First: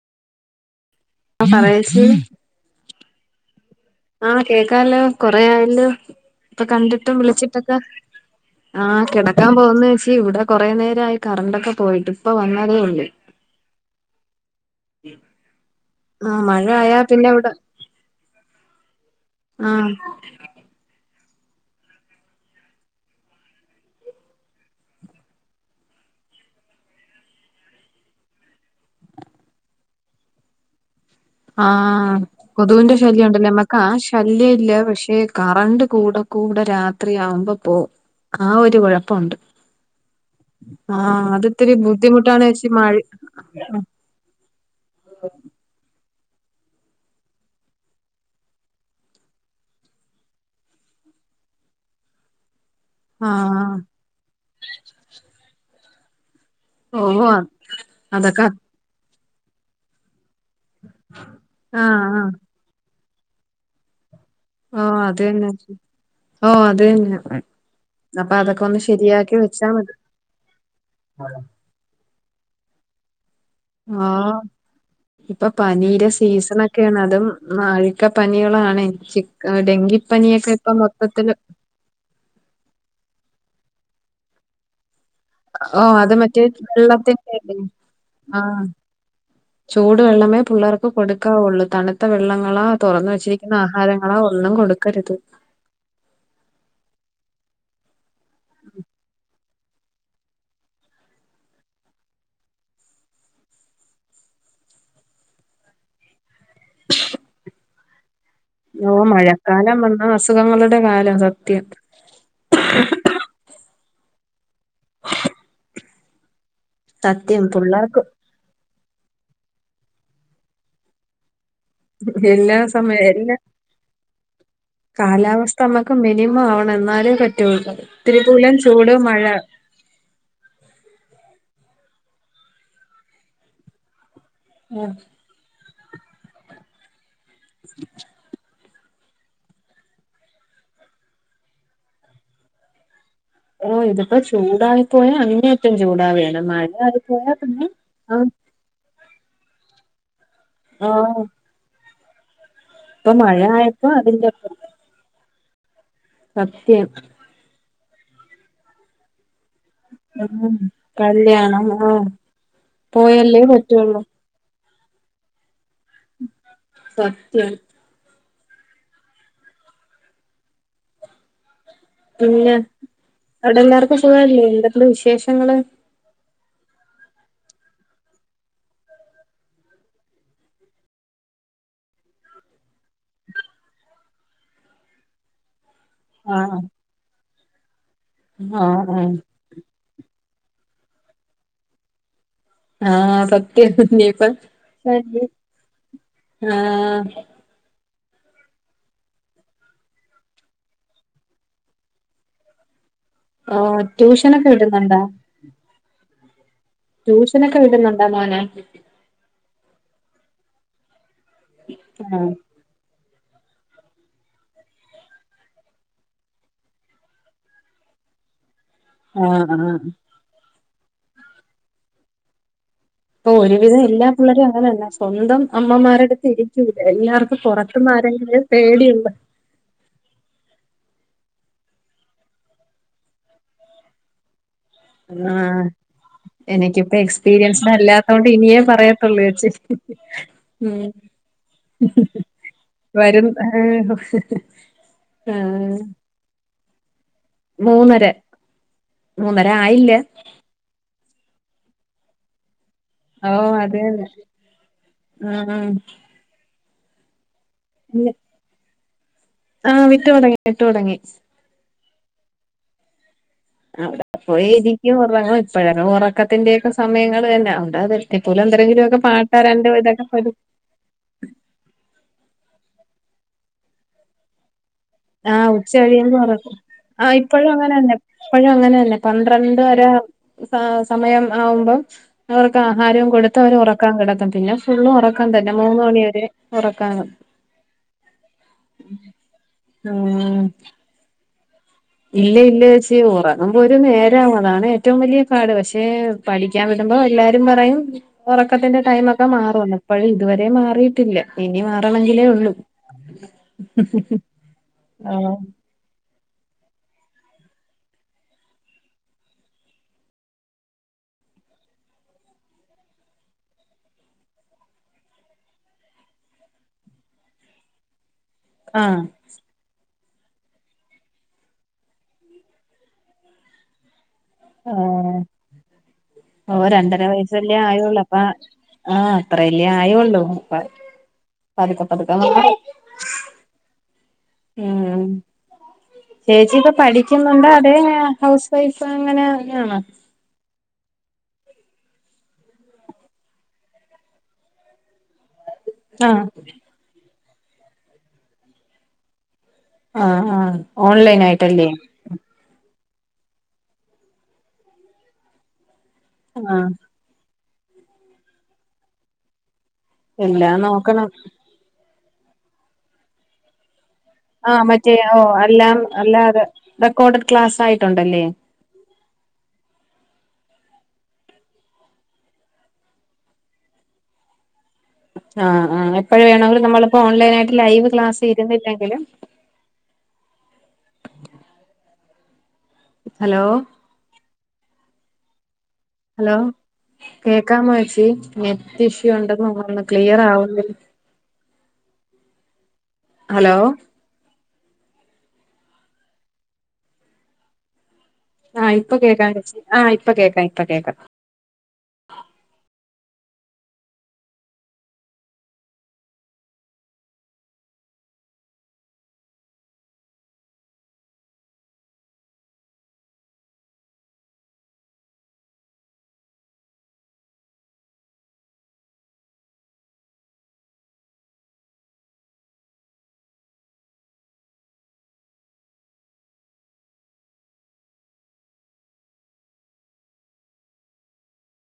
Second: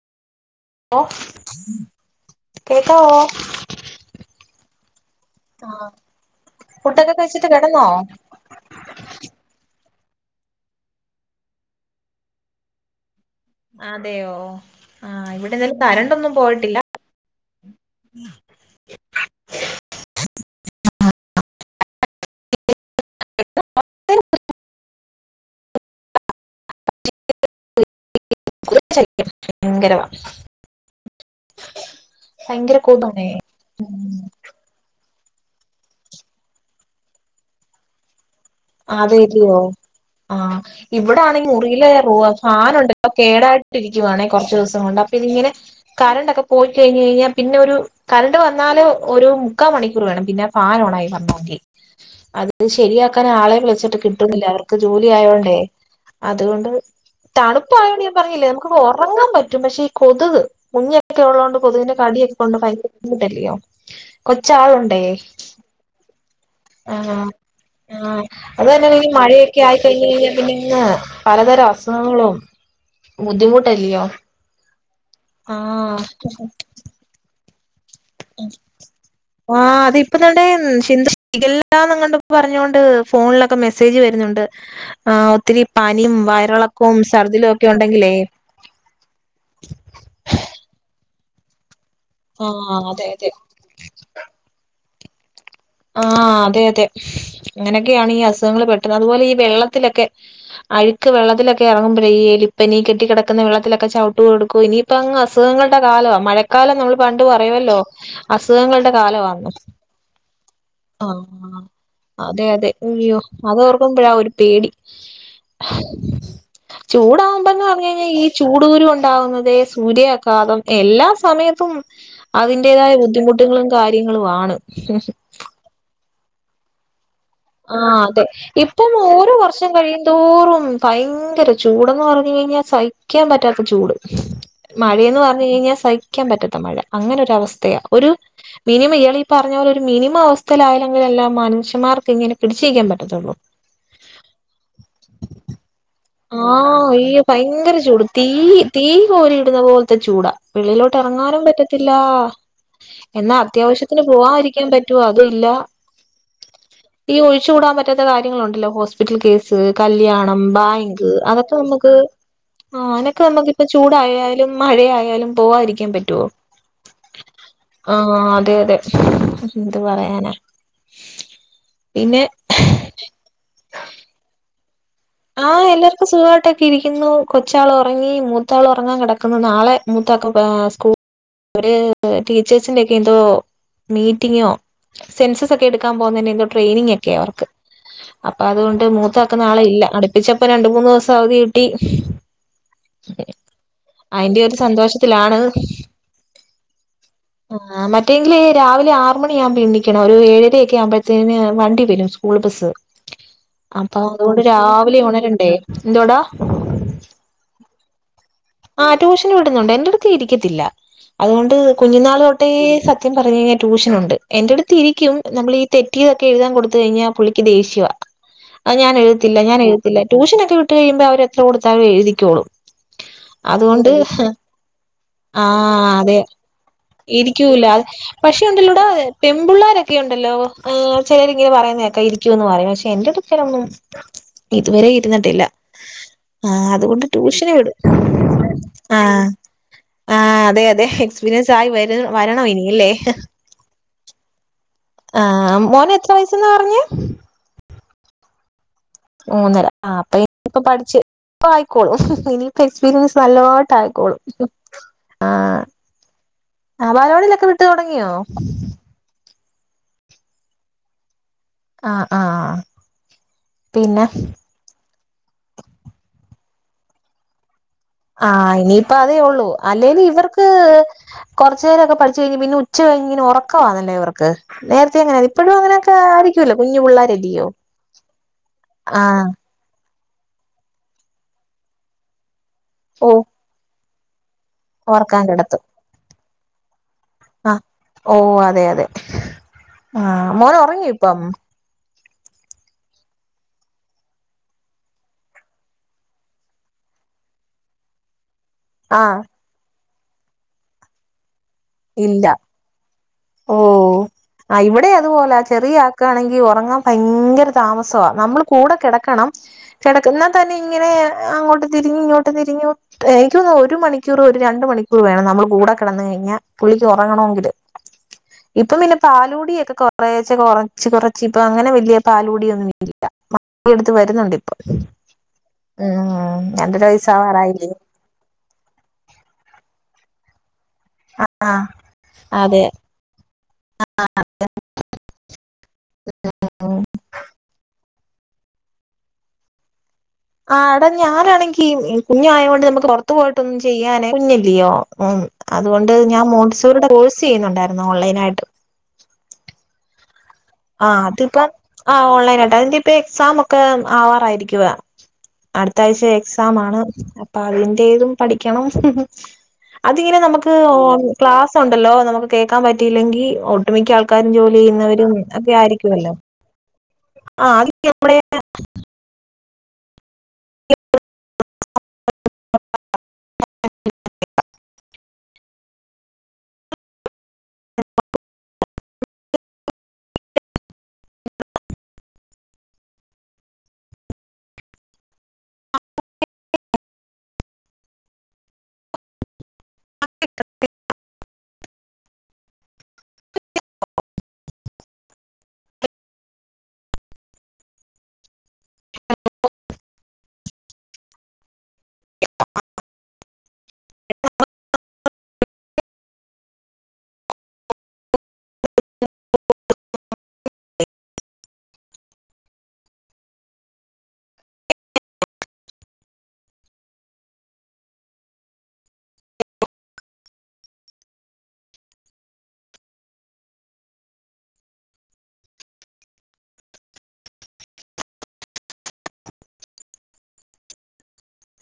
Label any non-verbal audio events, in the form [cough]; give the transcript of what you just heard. ലൊ ആ പറയേച്ചി കേക്കാവോ? ആഹ് കേക്കാല്ലോ. കൊറേ ആയല്ലോ ആഹ് ഇപ്പൊ ഫുഡൊക്കെ കണ്ടിട്ടും കഴിച്ചിട്ട് വിളിച്ചിട്ടൊക്ക. കിടന്നോ ആഹ് കിടക്കാൻ പോകുന്ന് ചേച്ചീ. ഇവിടെ കൊറേ നേരായി കറണ്ടൊക്കെ പോയിട്ട്. ഇപ്പ വന്നതെ ഉള്ളൂ. അതെയോ. ആഹ് ഇവിടെതാലും കരണ്ടൊന്നും ആഹ് മഴ പോയിട്ടില്ല ആയാ പിന്നെ ഇവിടെ [unintelligible] ആഹ് [unintelligible] ഭയങ്കരവാ. ആഹ് ഭയങ്കര കൊതുവിന്റെ ശല്യം കൊതുകാണേ ഉണ്ടല്ലേ നമ്മക്ക് ആ ശല്യ ഇല്ല. പക്ഷേ കറണ്ട് കൂടെ കൂടെ രാത്രി ആവുമ്പ പോവും. ആ ഒരു കുഴപ്പ ഉണ്ട്. അതെല്ലിയോ ആഹ് ഇവിടെ ആണെങ്കി മുറിയില റൂ ബുദ്ധിമുട്ടാണ് ചേച്ചി മഴ ഫാനുണ്ട്. ഇപ്പ കേടായിട്ടിരി ക്ക്യുവാണെ കുറച്ദിവസം കൊണ്ട്. അപ്പതിങ്ങനെ കറണ്ടൊക്കെ പോയി കഴിഞ് കഴിഞ്ഞാ പിന്നെ ഒരു കരണ്ട് വന്നാല് ഒരു മുക്കാ മണിക്കൂർ വേണം പിന്നാ ഫാൻ ഓണായി വരണോങ്കി. അത് ശരിയാക്കാൻ ആളെ ആഹ് വിളിച്ചിട്ട് കിട്ടുന്നില്ല. അവർക്ക് ജോലി ആയോണ്ടേ. അതുകൊണ്ട് ഓ തണുപ്പായോണ്ട് ഞാൻ അതൊക്കെ പറഞ്ഞില്ലേ നമ്ക് ഒറങ്ങാൻ പറ്റും. പക്ഷെ ഈ കൊതുക് കുഞ്ഞൊക്കെ ഉള്ളോണ്ട് കൊതുകിന്റെ ആഹ് ആഹ് കടിയൊക്കെ കൊണ്ട് ഭയ [unintelligible] ബുദ്ധിമുട്ടായ്ട്ടിരിക്യില്ല്യോ. ആഹ് കൊച്ചാളുണ്ടേ അത് തന്നെ ഓ അത് തന്നെ ആഹ് ആഹ് അപ്പൊ അതൊക്കെ അത് ഒന്ന് തന്നെയണെ ഈ ശരിയാക്കി മഴയൊക്കെ വെച്ചാ ആയി മതി കഴിഞ് കഴിഞ്ഞാ പിന്നെങ്ങ പല ത ര അസുഖങ്ങളും ബുദ്ധിമു ആഹ് ഇപ്പൊ ആഹ് പനീരെ സീസണ് ക്കേണ്. അതും അഴിക്കപ്പനികളാണെ. ചിക്കൻ ഡെങ്കിപ്പനിയൊക്കെ ഇപ്പം മൊത്തത്തില്, [unintelligible] പ്പ പറഞ്ഞൊണ്ട് ഫോണിലൊക്കെ മെസ്സേജ് വരുന്നുണ്ട് ആഹ് ത്തിരി ഓ അത് പനിയും മറ്റേ വയറിളക്കവും സർദിലും ഒക്കെ ഉണ്ടെങ്കിലേ ചൂടുവെള്ളമേ പിള്ളേർക്ക് കൊടുക്കാവുള്ളൂ തണുത്ത വെള്ളങ്ങളാ ആഹ് അതെ തുറന്ന അതെ വെച്ചിരിക്കുന്ന ആഹാര ങ്ങളോ ഒന്നും കൊടുക്കരുത് ആഹ് അതെ അതെ അങ്ങനെയൊക്കെയാണ് ഈ അസുഖങ്ങൾ പെട്ടുന്നത് അതുപോലെ ഈ വെള്ളത്തിലൊക്കെ അഴുക്ക് വെള്ളത്തിലൊക്കെ എറങ്ങ്മ്പയെ എലിപ്പനി കെട്ടിക്കെടക്ക്‌ന്ന വെള്ളത്തിലൊക്കെ ചവ്ട്ട് കൊടുക്കും ഇനി പ്പങ്ങ് അസുഖങ്ങളുടെ കാലവാ മഴക്കാലം നമ്മൾ പണ്ട് പറയുമല്ലോ അസുഖങ്ങളുടെ കാലവാന്ന് ആഹ് അസുഖങ്ങളുടെ കാലം സത്യം അതെ അതെ അയ്യോ അതോർക്കുമ്പോഴാ ഒരു പേടി ആ പിള്ളേർക്ക് ചൂടാവുമ്പന്നർഞ്ഴിഞ്ഞ ഈ ചൂടൂകുരു ഉണ്വുന്നതെ സൂര്യായാഘാതം എല്ലാ സമയത്തും എല്ലാ അതിന്റേതായ സമയം എല്ലാ ബുദ്ധിമുട്ടുകളും കാര്യങ്ങളും ആണ് പപ്പമ്മക്ക് മിനിമം ആവണെ എന്നാലേ പറ്റുള്ള തിരിപൂലം ചൂട് മഴ [unintelligible] കഴിയുംന്തോറും ഭയങ്കര ചൂടന്ന് പറഞ്ഞു കഴിഞ്ഞാ സഹിക്കാൻ പറ്റാത്ത ചൂട് ആഹ് മഴയന്ന് പറഞ്ഞു കഴിഞ്ഞാ സഹിക്കാൻ പറ്റത്ത മഴ അങ്ങനൊരവസ്ഥയാ ഒരു മിനിമം ഇയാൾ ഈ പറഞ്ഞ പോലെ ഒരു മിനിമം അവസ്ഥയിലായല്ലെങ്കിലല്ലാം മനുഷ്യമാർക്ക് ഇങ്ങനെ പിടിച്നിക്കാൻ പറ്റത്തുള്ളൂ ഓഹ് ഇതിപ്പോ ചൂടായി പോയ അങ്ങ റ്റും ചൂടാവേ ആഹ്. ഈ ഭയങ്കര ചൂട് തീയ് തീ കോരി ഇടുന്ന പോലത്തെ ചൂടാ വെളിയിലോട്ട് ആഹ് ഇറങ്ങാനും പറ്റത്തില്ലാ ഇപ്പൊ എന്നാ മഴ ആയപ്പോ അത്യാവശ്യത്തിന് അതിന്റെപ്പുറം പോവാതിരിക്കാൻ പറ്റുവൊ അതും ഇല്ല സത്യം ഈ ഒഴിച് കൂടാൻ പറ്റാത്ത കാര്യങ്ങളുണ്ടല്ലോ ഹോസ്പിറ്റൽ കേസ് കല്യാണം ഉം ബാങ്ക് ദ് അതൊക്കെ കല്യാണം നമുക്ക് ആഹ് ആ അയ്നൊക്കെ പോയല്ലേ നമുക്ക് പറ്റുള്ളൂ ചൂടായ് ടയാലും മഴയായാലും പോവാതിരിക്കാൻ പറ്റുവോ സത്യം ആഹ് അതെ അതെ എന്ത് പറയാനാ പിന്നെ അവിടെ എല്ലാർക്കും സുഖല്ലേ എന്തൊണ്ട് ആ വിശേഷങ്ങള് എല്ലാർക്കും സുഖമായിട്ടൊക്കെ ഇരിക്കുന്നു കൊച്ചാൾ ഉറങ്ങി മൂത്താൾ ഉറങ്ങാൻ കിടക്കുന്നു നാളെ മൂത്തക്ക്‌ സ്കൂ ഒര് ടീച്ചേഴ്സിന്റോക്കെ എന്തോ മീറ്റിങ്ങോ സെൻസസ് ഒക്കെ എടുക്കാൻ പോകുന്നതിന്റെ എന്തോ ആഹ് ട്രെനിങ് ഒക്കെ അവർക്ക് അപ്പൊ അതുകൊണ്ട് ആഹ് ആഹ് മൂത്ത ആക്ക്‌ നാളെ ഇല്ല അടുപ്പിച്ചപ്പോ രണ്ട മൂന്ന് ദിവസം അവധി കിട്ടി ആഹ് സത്യ ഇനിപ്പോ അയിന്റെ ഒരു സന്തോഷത്തിലാണ് ആഹ് ആഹ് മറ്റെങ്കില് രാവിലെ ആറ് മണി ആഉമ്പോ എണ്ണിക്കണം ഒരു ഏഴരയ ഒക്കെ ആവുമ്പഴത്തേന് വണ്ടി വരും സ്കൂൾ ബസ്സ് ഓ അപ്പൊ അതുകൊണ്ട് ട്യൂഷനൊക്കെ വിടുന്നുണ്ടോ രാവിലെ ഉണരണ്ടേ എന്തോടാ ട്യൂഷനൊക്കെ വിടുന്നുണ്ടാ മോനെ ആഹ് ട്യൂഷന് വിടുന്നുണ്ട് എന്റെടുത്ത് ഇരിക്കത്തില്ല അതുകൊണ്ട് കുഞ്ഞുനാള് ആഹ് തൊട്ടേ സ ത്യം പറഞ്ഞഴിഞ്ഞാ ട്യൂഷൻ ഉണ്ട് എന്റെറ അടുത്ത് ഇരിക്കും നമ്മൾ തറ്റിയതോക്കെ എഴുതാൻ കൊടുത് കഴിഞ്ഞാ പുള്ളിക്ക്‌ ദേഷ്യവാ അഹ് ഞാൻ എഴുത്തില്ല ആഹ് ഞാൻ ആഹ് എഴുത്തില്ല ട്യൂഷനക്കെ വിട്ട് കഴിയുമ്പോ അവരെത്ര കൊടുത്താലും എഴുതിക്കോളും ഇപ്പൊ ഒരുവിധം അതുകൊണ്ട് എല്ലാ പിള്ളരും അങ്ങനെന്നേ സ്വന്തം ആ അതെ അമ്മമാരുടുത്ത് ഇരിക്കില്ല എല്ലാവർക്കും ഇരിക്കൂല പുറത്തുന്ന് ആരോ പക്ഷെ ഉണ്ടല്ലോടാ [unintelligible] ഉംപ്ള്ളാരൊക്കെ ഉണ്ടല്ലോ ആഹ് ചിലരിങ്ങനെ പറയുന്നേക്ക ഇരിക്കുന്ന് പറയും പക്ഷെ എന്റെ ഇട്ത്തരൊന്നും ഇതുവരെ ഇരുന്നിട്ടില്ല ആഹ് ആഹ് അതുകൊണ്ട് ട്യൂഷന് വിടും പിനിയെ ആഹ് പറയത്തുള്ളേച്ചി ആഹ് അതെ ഉം അതെ എക്സ്പീരിയൻസ് ആയി വര വരണം ഇനിയല്ലേ വരും. ഏ [unintelligible] ആഹ് മോന് എത്ര വയസ്സെന്ന പറഞ്ഞെ. മൂന്നര മൂന്നര ആ അപ്പൊ ഇപ്പ പഠിച്ച ഇപ്പ ആയിക്കോളും ഇനി എക്സ്പീരിയൻസ് ഓഹ് നല്ലോങ്ങട്ട് അത് തന്നെ ആയിക്കോളും ആഹ്. ആ ബാലവാടിലൊക്കെ വിട്ടു തൊടങ്ങ്യാെ. ആഹ് വിട്ടു തൊടങ്ങി വിട്ടു തൊടങ്ങി. ആഹ് ആഹ് പിന്നെ അവിടെ പോയിരിക്കും ഒറങ്ങും. ഇപ്പഴന്നെ ഒറക്കത്തിന്റെക്കെ സമയങ്ങള് തന്നെ. എന്താ അത്. ആഹ് ഇനിയിപ്പ അതേ ഒള്ളൂ. അല്ലേലു ഇവർക്ക് കൊറ്ച്ചേരൊക്കെ പഠിച്ചു കഴിഞ് പിന്നെ ഉച്ച കഴിഞ് ഉറക്കാണല്ലേ. ഉറക്ക് ആഹ് ഉച്ചകഴിയുമ്പോ ഒറ്ക്ക്. കുഞ്ഞു ആ പിള്ളാരല്ലിയോ ഇപ്പോഴും അങ്ങനെ തന്നെ ഇപ്പഴും അങ്ങനെ തന്നെ ആഹ് പന്ത്രണ്ട് ഉച്ച വരെ സമയം ആവുമ്പം അവർക്ക് ആഹാരം ഓ കൊടു മൂത്തവരെ ഒറക്കാൻ കെടത്തും. പിന്നെ ഫുളളും ഓർക്കാൻ ഒറക്കം തന്നെ. കിടത്തും മൂന്ന് മണിവരെ ഒറക്കാൻ കെടത്തും. ആഹ് ഓ അതെ അതെ ആഹ് ഉം മോന് ഉറങ്ങി ഇപ്പം. ഇല്ല ഇല്ല ചേച്ച്യേ. ഉറങ്ങുമ്പം ഒരു നേരം. അതാണ് ഏറ്റവും വലിയ പാട് പക്ഷേ പഠിക്കാൻ വിടുമ്പൊ എല്ലാരും പറയും. ഒറക്കത്തിന്റെ ആഹ് ടൈമൊക്കെ മാറുംന്ന്. ഇപ്പഴും ഇതുവരെ മാറിയിട്ടില്ല ഇനി ഇല്ല മാറണെങ്കിലേ ഒള്ളൂ ഓ ആ ഇവിടെ അതുപോലെ ആഹ് ചെറിയ ക്കാണെങ്കി ഒറങ്ങാൻ ഭയങ്കര താമസവ. നമ്മൾ കൂടെ കെടക്കണം. കെടക്കും. ഇന്നാ തന്നെ ഇങ്ങനെ അങ്ങോട്ട് തിരിഞ്ഞും ഇങ്ങോട്ട് തിറിഞ്ഞും. എനിക്ക് തോന്ന്ന്ന് ഒരു മണിക്കൂർ ഒരു രണ്ട് മണിക്കൂർ വേണം നമ്മള് കൂടെ കെടന്ന കഴിഞാൽ. പുള്ളിക്ക് ഒറങ്ങണോങ്കില്. ഇപ്പം പിന്നെ ആഹ് പാലൂടിയക്കെ കുറേച്ചെ കൊറച്ച് കൊറച്ച് ഇപ്പം അങ്ങനെ വല്യ പാലുടിയൊന്നും ഇല്ല. മ എടുത്ത് വരുന്നുണ്ട് ഇപ്പോ ആഹാ ഓ രണ്ടര വയസ്സല്ലെ ആയൊള്ളു അ ആഹ് അത്രെല്ലേ ആയൊള്ളൂ അപ്പ ആഹ് പതുക്കെ പതുക്കെ മാറും അതെ ആഹ് ഉം ചേച്ചി ഉം ഇപ്പം പഠിക്കുന്നുണ്ടൊ. അതെ ഹൗസ് വൈഫ് അങ്ങനെ ആണോ. ആഹ് അട ഞാനാണെങ്കി കുഞ്ഞായോണ്ട് നമുക്ക് പൊറത്തു പോയിട്ടൊന്നും ചെയ്യാനേ കുഞ്ഞെല്യാെ. ഉം അതുകൊണ്ട് ഞാൻ ആഹ് മോണ്ടിസോറിയുടെ കോഴ്സ് ചെയ്യുന്നുണ്ടായിരുന്നു. ഓൺലൈനായിട്ട്. ആഹ് ആഹ് ആഹ് അത് ഓൺലൈൻ ഇപ്പം. ആയിട്ടല്ലേ ആ ഓൺലൈൻ ആയിട്ട അതിന്റെ ഇപ്പൊ എക്സാം ഒക്കെ ആവാറായിരിക്കുവ. അടുത്ത ആഴ്ച എക്സാം ആഹ് ആണ്. അതിന്റേതും പഠിക്കണം. അത് ഇങ്ങനെ നമുക്ക് എല്ലാം ഓ നോക്കണം [unintelligible] ക്ലാ സുണ്ടല്ലോ. നമുക് കേൾക്കാൻ പറ്റിങ്കിൽ ഒട്ടുമിക്ക ആൾക്കാരും ജോലി ആഹ് മറ്റേ ഓ ചെയ്യുന്നവരും ഒക്കെ എല്ലാം ആയിരിക്കുമല്ലോ അല്ലാതെ റെക്കോർഡഡ് ആ ക്ലാസ് അത് നമ്മുടെ ആയിട്ടുണ്ടല്ലേ. [unintelligible] ആഹ് ആഹ്. എപ്പഴ് വേണോങ്കിലും നമ്മളിപ്പോ ഓൺലൈൻ ആയിട്ട് ലൈവ് ക്ലാസ്സ് ഇരുന്നില്ലെങ്കിലും. Hello hello. കേക്കാമോച്ചി. നെറ്റ് ഇഷ്യൂ ഉണ്ടെന്ന് തോന്നുന്ന് ക്ലിയർ ആവുന്നി ഹലൊ. ആഹ് ഇപ്പൊ കേക്കാം ചേചി. ആഹ് ഇപ്പം കേക്കാ ഇപ്പൊ കേക്കാ. [unintelligible]